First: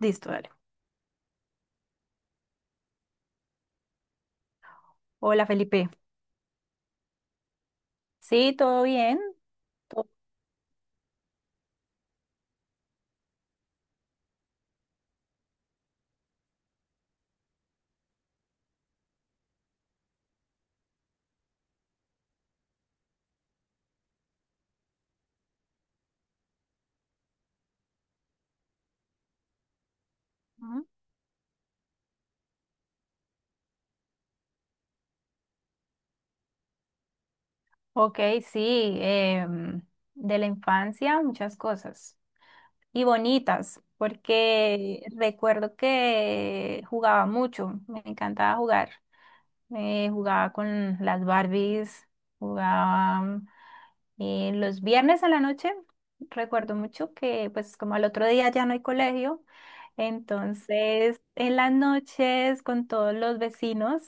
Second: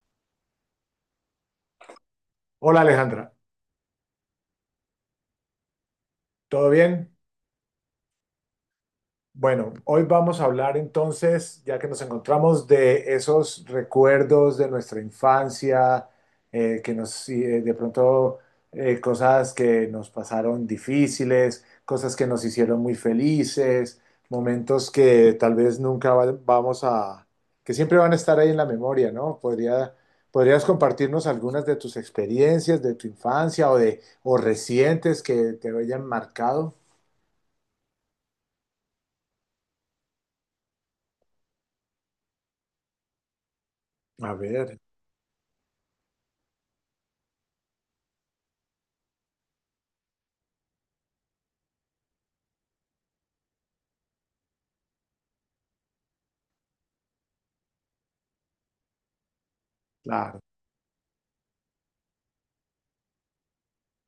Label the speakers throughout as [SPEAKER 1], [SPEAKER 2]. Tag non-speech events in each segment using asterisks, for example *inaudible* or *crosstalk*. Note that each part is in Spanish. [SPEAKER 1] Listo, dale.
[SPEAKER 2] Hola Alejandra,
[SPEAKER 1] Hola Felipe.
[SPEAKER 2] ¿todo bien?
[SPEAKER 1] Sí, todo bien.
[SPEAKER 2] Bueno, hoy
[SPEAKER 1] ¿Todo?
[SPEAKER 2] vamos a hablar entonces, ya que nos encontramos, de esos recuerdos de nuestra infancia, que nos, de pronto, cosas que nos pasaron difíciles, cosas que nos hicieron muy felices, momentos que tal vez nunca, que siempre van a estar ahí en la memoria, ¿no? Podrías
[SPEAKER 1] Ujú.
[SPEAKER 2] compartirnos algunas de tus experiencias de tu infancia o recientes que te hayan marcado.
[SPEAKER 1] Ok, sí, de la infancia muchas cosas y bonitas,
[SPEAKER 2] A ver,
[SPEAKER 1] porque recuerdo que jugaba mucho, me encantaba jugar. Jugaba con las Barbies, jugaba los viernes a la noche. Recuerdo mucho que pues como al otro día ya no hay colegio,
[SPEAKER 2] claro,
[SPEAKER 1] entonces en las noches con todos los vecinos.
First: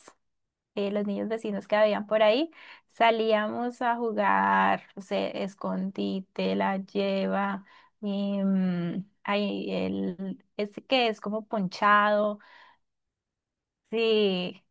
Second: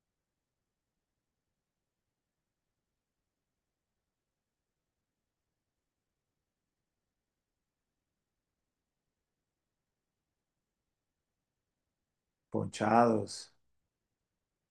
[SPEAKER 1] Los niños vecinos que habían por ahí, salíamos a jugar, o sea, escondite, la lleva, ahí el, ese que es como ponchado,
[SPEAKER 2] ponchados.
[SPEAKER 1] sí,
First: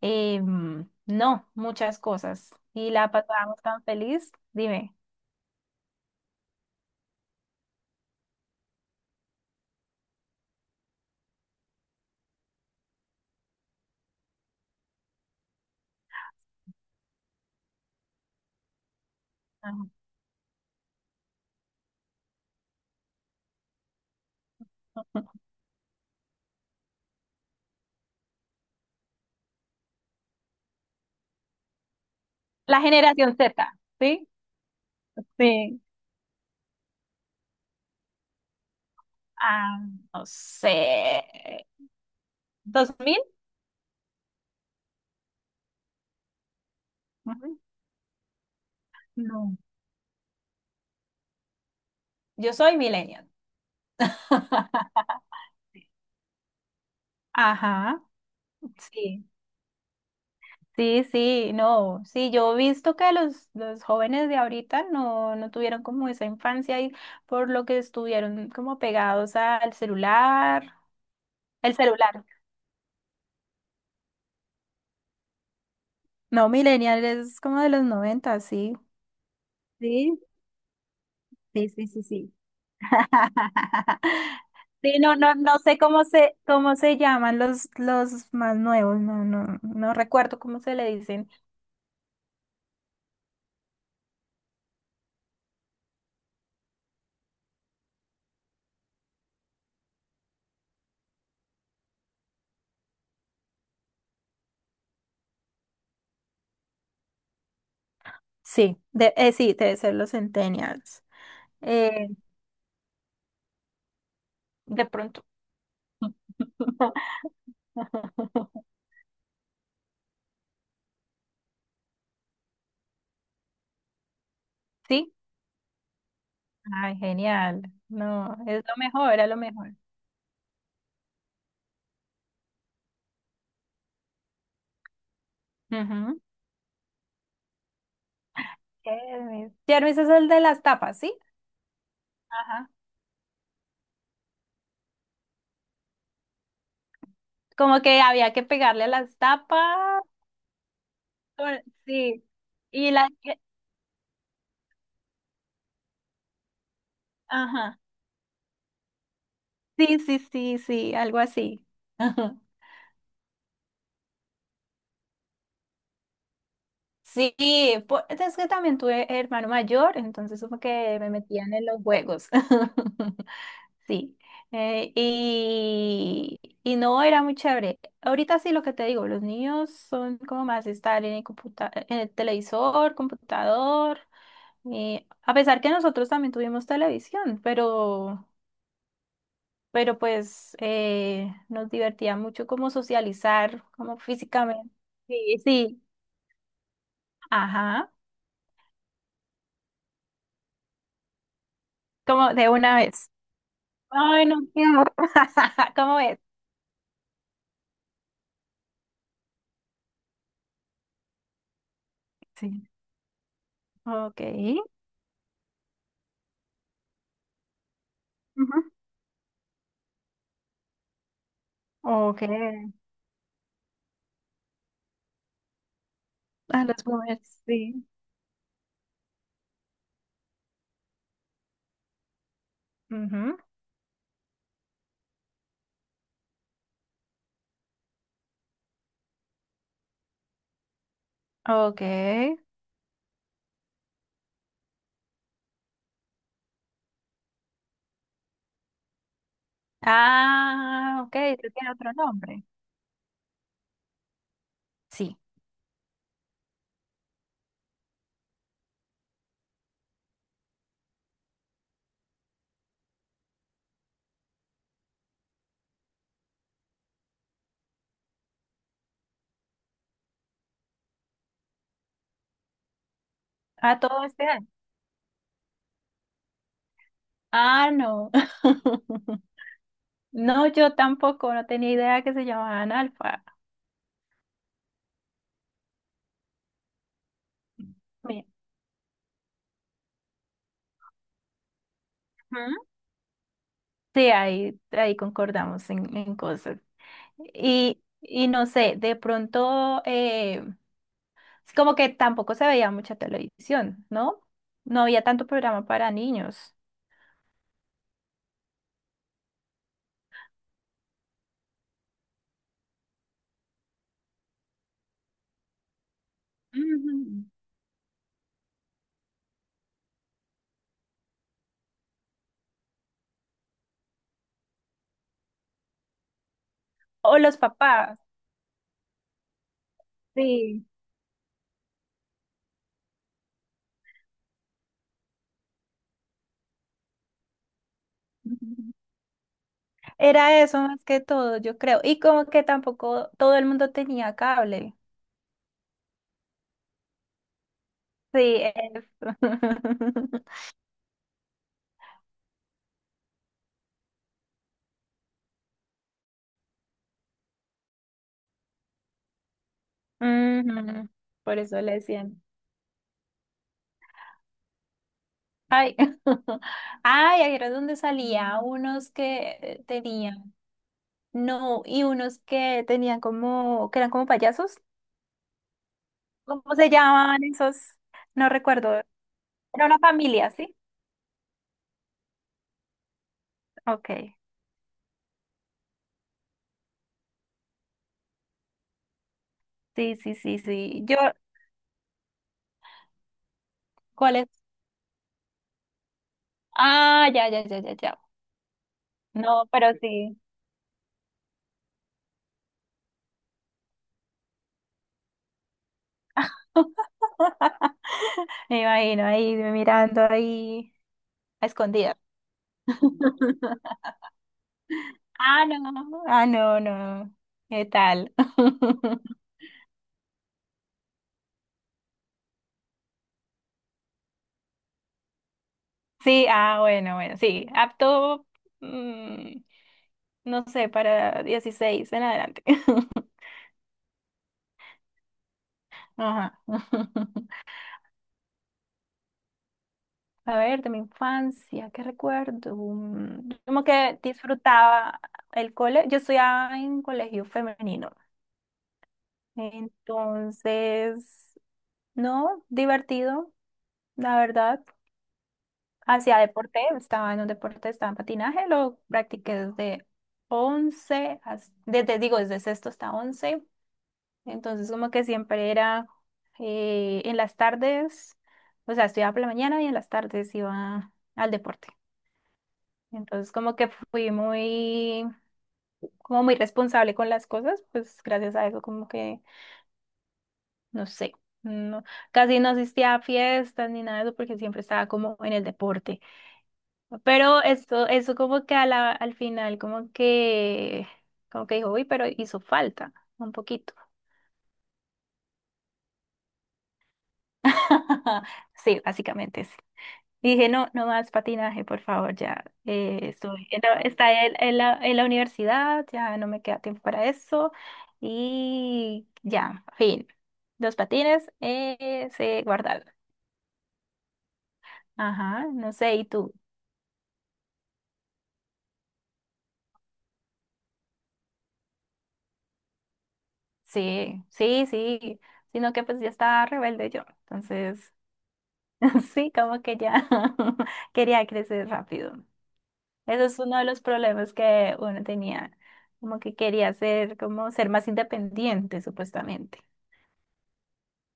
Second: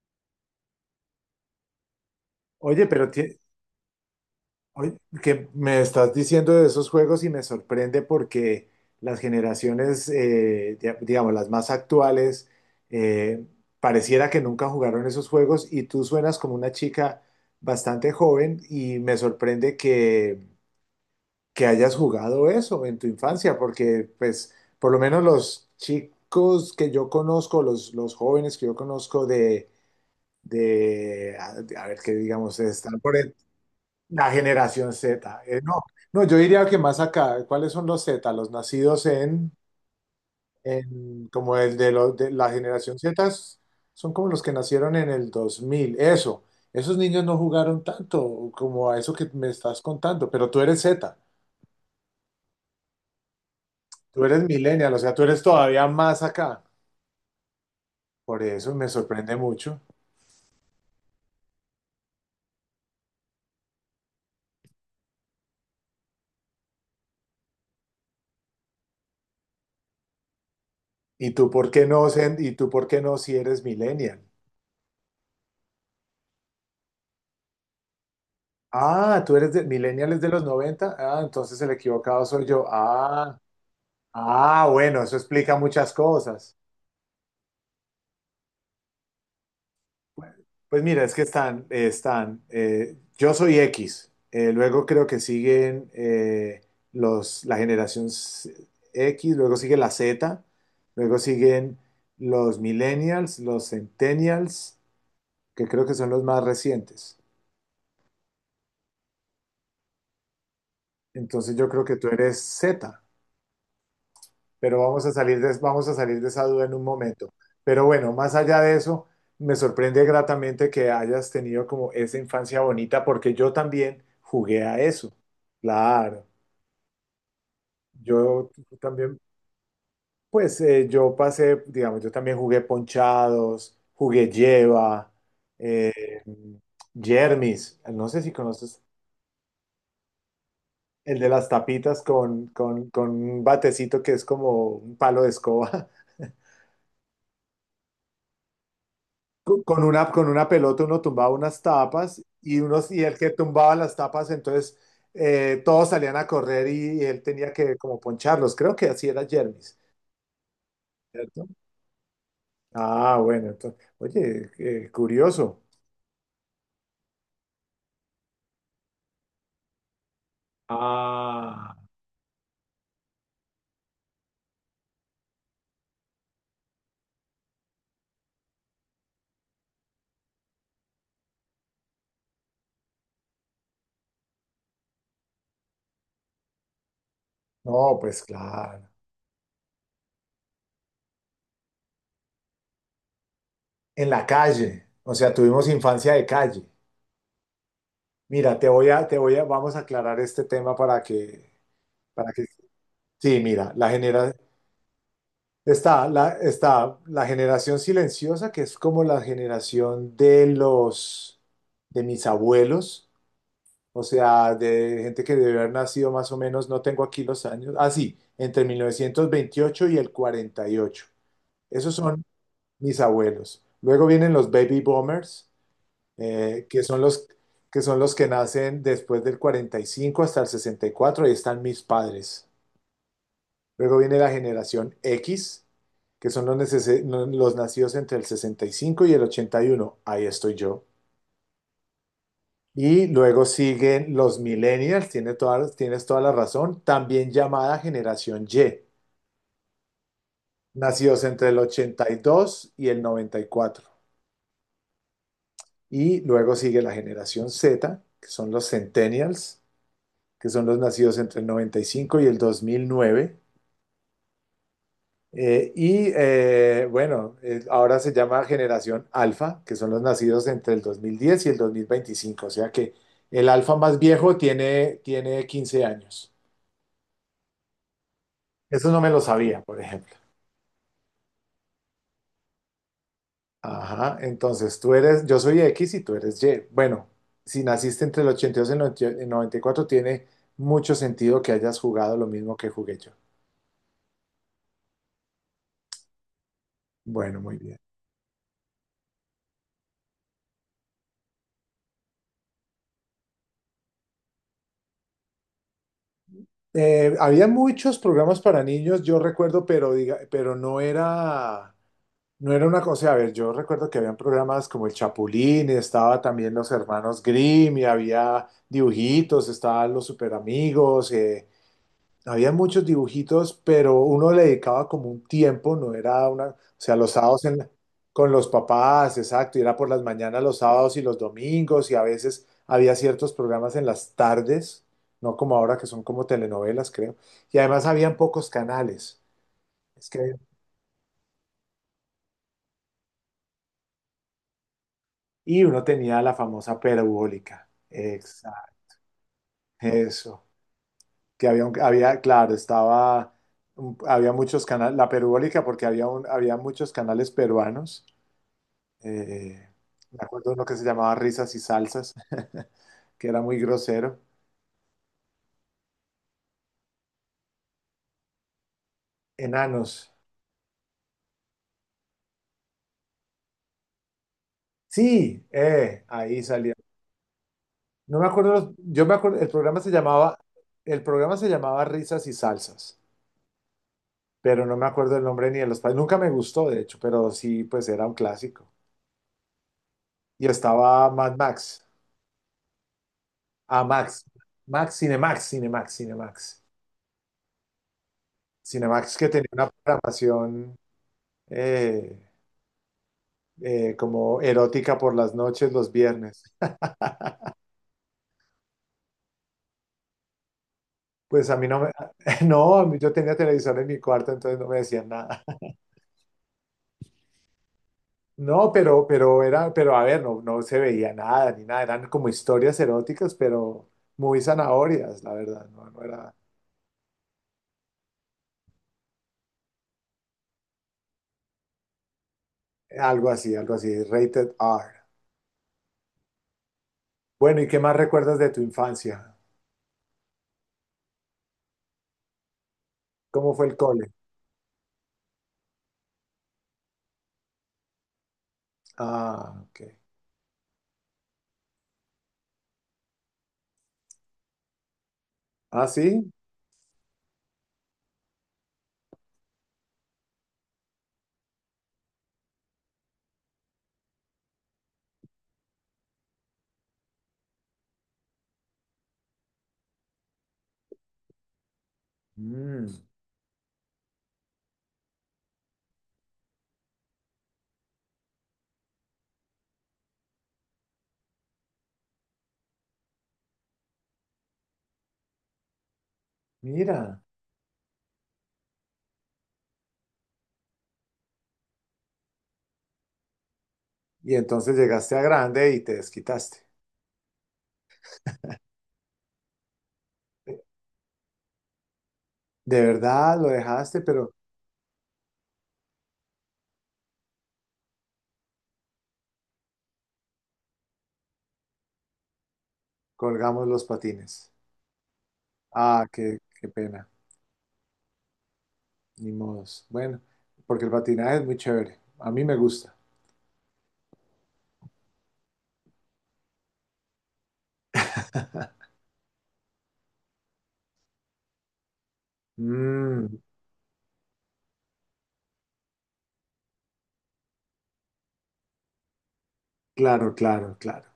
[SPEAKER 1] no, muchas cosas.
[SPEAKER 2] Oye,
[SPEAKER 1] Y la pasábamos tan feliz, dime.
[SPEAKER 2] oye, que me estás diciendo de esos juegos y me sorprende porque las generaciones, digamos, las más actuales, eh, pareciera que nunca jugaron esos juegos y tú suenas como una chica bastante joven y me sorprende
[SPEAKER 1] *laughs*
[SPEAKER 2] que hayas jugado eso en tu infancia, porque pues por lo menos
[SPEAKER 1] Ajá.
[SPEAKER 2] los chicos que yo conozco, los jóvenes que yo conozco de... de, a, a ver qué digamos,
[SPEAKER 1] La generación Z, ¿sí?
[SPEAKER 2] la generación Z.
[SPEAKER 1] Sí.
[SPEAKER 2] No, yo diría que más acá, ¿cuáles son los Z? Los nacidos
[SPEAKER 1] Ah, no
[SPEAKER 2] en como
[SPEAKER 1] sé.
[SPEAKER 2] los de la generación
[SPEAKER 1] ¿2000?
[SPEAKER 2] Z son como los que nacieron en el 2000 eso. Esos niños no
[SPEAKER 1] Ujú.
[SPEAKER 2] jugaron tanto como a eso que me
[SPEAKER 1] No.
[SPEAKER 2] estás contando, pero tú eres Z,
[SPEAKER 1] Yo soy millennial.
[SPEAKER 2] tú eres millennial, o sea, tú
[SPEAKER 1] *laughs*
[SPEAKER 2] eres todavía más acá.
[SPEAKER 1] Ajá,
[SPEAKER 2] Por eso me
[SPEAKER 1] sí.
[SPEAKER 2] sorprende mucho.
[SPEAKER 1] Sí, sí, no, sí, yo he visto que los jóvenes de ahorita no, no tuvieron como esa infancia y por lo que estuvieron como pegados al celular,
[SPEAKER 2] ¿Y tú por
[SPEAKER 1] el
[SPEAKER 2] qué no,
[SPEAKER 1] celular.
[SPEAKER 2] Zen? ¿Y tú por qué no si eres millennial?
[SPEAKER 1] No, millennial es como de los 90, sí.
[SPEAKER 2] Ah, tú eres de Millennial
[SPEAKER 1] Sí,
[SPEAKER 2] es de los 90. Ah, entonces
[SPEAKER 1] sí,
[SPEAKER 2] el
[SPEAKER 1] sí, sí,
[SPEAKER 2] equivocado
[SPEAKER 1] sí.
[SPEAKER 2] soy yo.
[SPEAKER 1] *laughs* Sí,
[SPEAKER 2] Bueno, eso
[SPEAKER 1] no, no,
[SPEAKER 2] explica
[SPEAKER 1] no sé
[SPEAKER 2] muchas cosas.
[SPEAKER 1] cómo se llaman los más nuevos, no, no, no
[SPEAKER 2] Bueno,
[SPEAKER 1] recuerdo cómo se
[SPEAKER 2] pues
[SPEAKER 1] le
[SPEAKER 2] mira, es que
[SPEAKER 1] dicen.
[SPEAKER 2] están, yo soy X, luego creo que siguen la X, luego sigue la Z, luego siguen los millennials, los centennials, que creo que son los más recientes.
[SPEAKER 1] Sí, de, sí, debe ser los centennials.
[SPEAKER 2] Entonces yo creo que tú
[SPEAKER 1] Eh,
[SPEAKER 2] eres Z. Pero
[SPEAKER 1] de pronto.
[SPEAKER 2] vamos a salir de esa duda en un momento. Pero bueno, más allá
[SPEAKER 1] *laughs*
[SPEAKER 2] de eso, me sorprende gratamente que hayas tenido como esa infancia bonita, porque yo también jugué a eso.
[SPEAKER 1] Sí.
[SPEAKER 2] Claro,
[SPEAKER 1] Ay, genial. No,
[SPEAKER 2] yo
[SPEAKER 1] es lo mejor,
[SPEAKER 2] también,
[SPEAKER 1] era lo mejor.
[SPEAKER 2] pues yo pasé, digamos, yo también jugué ponchados, jugué lleva,
[SPEAKER 1] Ujú.
[SPEAKER 2] eh, Jermis, no sé si conoces
[SPEAKER 1] Kermis. Kermis es el de las tapas, ¿sí?
[SPEAKER 2] el de las tapitas
[SPEAKER 1] Ajá.
[SPEAKER 2] con un batecito que es como un palo de escoba.
[SPEAKER 1] Como que había que pegarle a las tapas.
[SPEAKER 2] Con una pelota uno tumbaba unas tapas
[SPEAKER 1] Sí. Y
[SPEAKER 2] y
[SPEAKER 1] la...
[SPEAKER 2] el que tumbaba las tapas, entonces todos salían a correr y él tenía que
[SPEAKER 1] Ajá.
[SPEAKER 2] como poncharlos. Creo que así era Jermis,
[SPEAKER 1] Sí, sí, sí, sí, algo
[SPEAKER 2] ¿cierto?
[SPEAKER 1] así. Ajá.
[SPEAKER 2] Ah, bueno, entonces, oye, curioso.
[SPEAKER 1] Sí, es que también tuve hermano mayor, entonces como que me metían en
[SPEAKER 2] Ah,
[SPEAKER 1] los juegos. *laughs* Sí, y no era muy chévere. Ahorita sí lo que te digo, los niños son como más de estar en el en el televisor, computador, a pesar que nosotros también tuvimos televisión,
[SPEAKER 2] no, pues claro.
[SPEAKER 1] pero pues nos divertía mucho como socializar, como
[SPEAKER 2] En la
[SPEAKER 1] físicamente.
[SPEAKER 2] calle, o sea,
[SPEAKER 1] Sí,
[SPEAKER 2] tuvimos
[SPEAKER 1] sí,
[SPEAKER 2] infancia de calle.
[SPEAKER 1] ajá,
[SPEAKER 2] Mira, vamos a aclarar este tema para
[SPEAKER 1] como
[SPEAKER 2] que,
[SPEAKER 1] de una vez.
[SPEAKER 2] sí, mira,
[SPEAKER 1] Ay, no, qué horror. *laughs* ¿Cómo
[SPEAKER 2] está
[SPEAKER 1] es?
[SPEAKER 2] la, está la generación silenciosa, que es como la generación de los, de mis
[SPEAKER 1] Sí,
[SPEAKER 2] abuelos, o
[SPEAKER 1] ok.
[SPEAKER 2] sea, de gente que debe haber nacido más o menos, no tengo aquí los años, ah, sí, entre
[SPEAKER 1] Ujú.
[SPEAKER 2] 1928 y el 48. Esos
[SPEAKER 1] Ok.
[SPEAKER 2] son mis abuelos. Luego vienen los baby boomers,
[SPEAKER 1] A
[SPEAKER 2] eh, que
[SPEAKER 1] las
[SPEAKER 2] son los,
[SPEAKER 1] mujeres,
[SPEAKER 2] que
[SPEAKER 1] sí.
[SPEAKER 2] son los que nacen después del 45 hasta el sesenta y cuatro, ahí están mis padres.
[SPEAKER 1] Ujú,
[SPEAKER 2] Luego viene la generación X, que son los, los nacidos entre el sesenta y cinco y el 81. Ahí estoy yo.
[SPEAKER 1] ok.
[SPEAKER 2] Y luego siguen los millennials, tienes toda la razón, también llamada generación Y,
[SPEAKER 1] Ah, ok,
[SPEAKER 2] nacidos
[SPEAKER 1] eso
[SPEAKER 2] entre el
[SPEAKER 1] tiene otro
[SPEAKER 2] ochenta y
[SPEAKER 1] nombre.
[SPEAKER 2] dos y el noventa y cuatro.
[SPEAKER 1] Sí.
[SPEAKER 2] Y luego sigue la generación Z, que son los centennials, que son los nacidos entre el noventa y cinco y el 2009. Ahora se llama generación alfa, que son los nacidos entre el 2010 y el dos mil veinticinco, o sea que el alfa
[SPEAKER 1] Ah,
[SPEAKER 2] más
[SPEAKER 1] todo este
[SPEAKER 2] viejo
[SPEAKER 1] año.
[SPEAKER 2] tiene 15 años.
[SPEAKER 1] Ah, no.
[SPEAKER 2] Eso no
[SPEAKER 1] *laughs*
[SPEAKER 2] me lo sabía, por ejemplo.
[SPEAKER 1] No, yo tampoco, no tenía idea que se llamaban alfa.
[SPEAKER 2] Ajá, entonces tú eres, yo soy X y tú eres Y. Bueno, si naciste entre
[SPEAKER 1] Mira.
[SPEAKER 2] el ochenta y dos y el 94, tiene mucho sentido que hayas jugado lo mismo
[SPEAKER 1] Ujú.
[SPEAKER 2] que jugué yo.
[SPEAKER 1] Sí, ahí, ahí concordamos en cosas.
[SPEAKER 2] Bueno, muy bien.
[SPEAKER 1] Y no sé, de pronto, es como que tampoco se veía mucha televisión, ¿no? No había tanto programa para niños.
[SPEAKER 2] Había muchos programas para niños, yo recuerdo, pero, diga, pero no era... No era una cosa, a ver, yo recuerdo que habían programas como El Chapulín, estaba también Los
[SPEAKER 1] Ujú.
[SPEAKER 2] Hermanos Grimm, y había dibujitos, estaban Los Superamigos, había muchos dibujitos, pero uno le dedicaba como un tiempo, no era una, o sea, los
[SPEAKER 1] O los
[SPEAKER 2] sábados en la-
[SPEAKER 1] papás.
[SPEAKER 2] con los papás, exacto, y era por las mañanas los
[SPEAKER 1] Sí.
[SPEAKER 2] sábados y los domingos, y a veces había ciertos programas en las tardes, no como ahora que son como telenovelas, creo, y además habían pocos
[SPEAKER 1] *laughs*
[SPEAKER 2] canales. Es que
[SPEAKER 1] Era eso más que todo, yo creo. Y como que tampoco todo el mundo tenía cable.
[SPEAKER 2] y uno tenía la famosa perubólica.
[SPEAKER 1] Sí,
[SPEAKER 2] Exacto.
[SPEAKER 1] eso.
[SPEAKER 2] Eso.
[SPEAKER 1] *laughs*
[SPEAKER 2] Que había, había, claro, estaba, había muchos canales, la perubólica porque había, había muchos canales peruanos. Eh, Me acuerdo uno que se
[SPEAKER 1] Ujú,
[SPEAKER 2] llamaba
[SPEAKER 1] por
[SPEAKER 2] Risas y
[SPEAKER 1] eso le
[SPEAKER 2] Salsas,
[SPEAKER 1] decían.
[SPEAKER 2] *laughs* que era muy grosero.
[SPEAKER 1] Ay, *laughs* ay, ahí era donde salía unos que
[SPEAKER 2] Enanos.
[SPEAKER 1] tenían, no, y unos que tenían como, que eran como payasos.
[SPEAKER 2] Sí, ahí
[SPEAKER 1] ¿Cómo se
[SPEAKER 2] salía.
[SPEAKER 1] llamaban esos?
[SPEAKER 2] No me
[SPEAKER 1] No
[SPEAKER 2] acuerdo,
[SPEAKER 1] recuerdo.
[SPEAKER 2] yo me acuerdo,
[SPEAKER 1] Era una familia, ¿sí?
[SPEAKER 2] el programa se llamaba Risas y Salsas,
[SPEAKER 1] Ok.
[SPEAKER 2] pero no me acuerdo el nombre ni de los países. Nunca me gustó, de hecho, pero sí, pues era un clásico.
[SPEAKER 1] Sí, sí, sí,
[SPEAKER 2] Y
[SPEAKER 1] sí. Yo,
[SPEAKER 2] estaba Mad Max. Ah,
[SPEAKER 1] ¿cuál
[SPEAKER 2] Max.
[SPEAKER 1] es?
[SPEAKER 2] Max, Cinemax.
[SPEAKER 1] Ah, ya, ya, ya, ya, ya.
[SPEAKER 2] Cinemax que
[SPEAKER 1] No,
[SPEAKER 2] tenía
[SPEAKER 1] pero
[SPEAKER 2] una
[SPEAKER 1] sí.
[SPEAKER 2] programación eh, como erótica por las noches, los viernes.
[SPEAKER 1] *laughs* *laughs* Me imagino ahí mirando ahí a
[SPEAKER 2] Pues a mí no me...
[SPEAKER 1] escondidas.
[SPEAKER 2] *laughs* No, a mí- yo tenía televisor en mi cuarto, entonces no me decían nada.
[SPEAKER 1] Ah, no,
[SPEAKER 2] *laughs*
[SPEAKER 1] ah, no, no. ¿Qué tal?
[SPEAKER 2] No,
[SPEAKER 1] *laughs*
[SPEAKER 2] pero era, pero a ver, no, no se veía nada ni nada. Eran como historias eróticas, pero muy zanahorias, la verdad. No, no
[SPEAKER 1] Sí,
[SPEAKER 2] era
[SPEAKER 1] ah, bueno, bueno, sí, apto, mm, no sé, para 16 en adelante. *laughs*
[SPEAKER 2] algo así, rated R.
[SPEAKER 1] Ajá. *laughs*
[SPEAKER 2] Bueno, ¿y qué más recuerdas de tu infancia?
[SPEAKER 1] A ver, de mi infancia, ¿qué recuerdo?
[SPEAKER 2] ¿Cómo
[SPEAKER 1] Como
[SPEAKER 2] fue el
[SPEAKER 1] que
[SPEAKER 2] cole?
[SPEAKER 1] disfrutaba el cole. Yo estudiaba en colegio femenino,
[SPEAKER 2] Ah, ok.
[SPEAKER 1] entonces, no, divertido, la verdad.
[SPEAKER 2] Ah,
[SPEAKER 1] Hacía
[SPEAKER 2] sí.
[SPEAKER 1] deporte, estaba en un deporte, estaba en patinaje, lo practiqué desde desde, digo, desde sexto hasta once, entonces como que siempre era en las tardes, o sea, estudiaba por la mañana y en las tardes iba al deporte,
[SPEAKER 2] Mm,
[SPEAKER 1] entonces como que fui muy, como muy responsable con las cosas, pues gracias a eso como que, no sé, no, casi no asistía a fiestas ni nada de eso porque siempre estaba como en el deporte.
[SPEAKER 2] mira.
[SPEAKER 1] Pero eso como que a al final, como que dijo, uy, pero hizo falta un poquito.
[SPEAKER 2] Y entonces llegaste a grande y te desquitaste.
[SPEAKER 1] *laughs* Sí, básicamente sí. Dije,
[SPEAKER 2] Eh,
[SPEAKER 1] no, no más patinaje, por favor, ya.
[SPEAKER 2] De verdad
[SPEAKER 1] Estoy,
[SPEAKER 2] lo
[SPEAKER 1] en
[SPEAKER 2] dejaste,
[SPEAKER 1] está
[SPEAKER 2] pero
[SPEAKER 1] en la universidad, ya no me queda tiempo para eso. Y ya, fin. Los patines se guardaron.
[SPEAKER 2] colgamos los patines.
[SPEAKER 1] Ajá, no sé,
[SPEAKER 2] Ah,
[SPEAKER 1] ¿y tú?
[SPEAKER 2] qué, qué pena. Ni modos. Bueno, porque el patinaje es muy chévere. A mí me gusta.
[SPEAKER 1] Sí, sí, sí. Sino que pues ya estaba rebelde yo. Entonces... *laughs* Sí, como que ya *laughs* quería crecer rápido. Eso
[SPEAKER 2] Mm,
[SPEAKER 1] es uno de los problemas que uno tenía, como que quería ser, como ser más independiente, supuestamente.
[SPEAKER 2] claro, claro, claro.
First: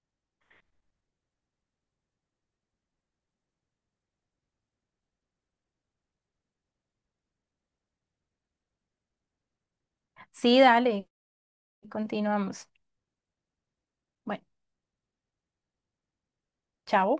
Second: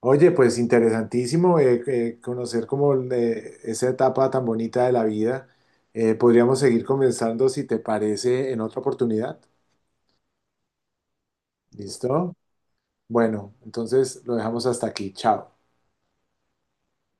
[SPEAKER 2] Oye, pues interesantísimo conocer como esa etapa tan bonita de la vida. Podríamos seguir conversando si te parece en otra oportunidad.
[SPEAKER 1] Sí, dale,
[SPEAKER 2] ¿Listo?
[SPEAKER 1] continuamos.
[SPEAKER 2] Bueno, entonces lo
[SPEAKER 1] Bueno,
[SPEAKER 2] dejamos hasta aquí. Chao.
[SPEAKER 1] chao.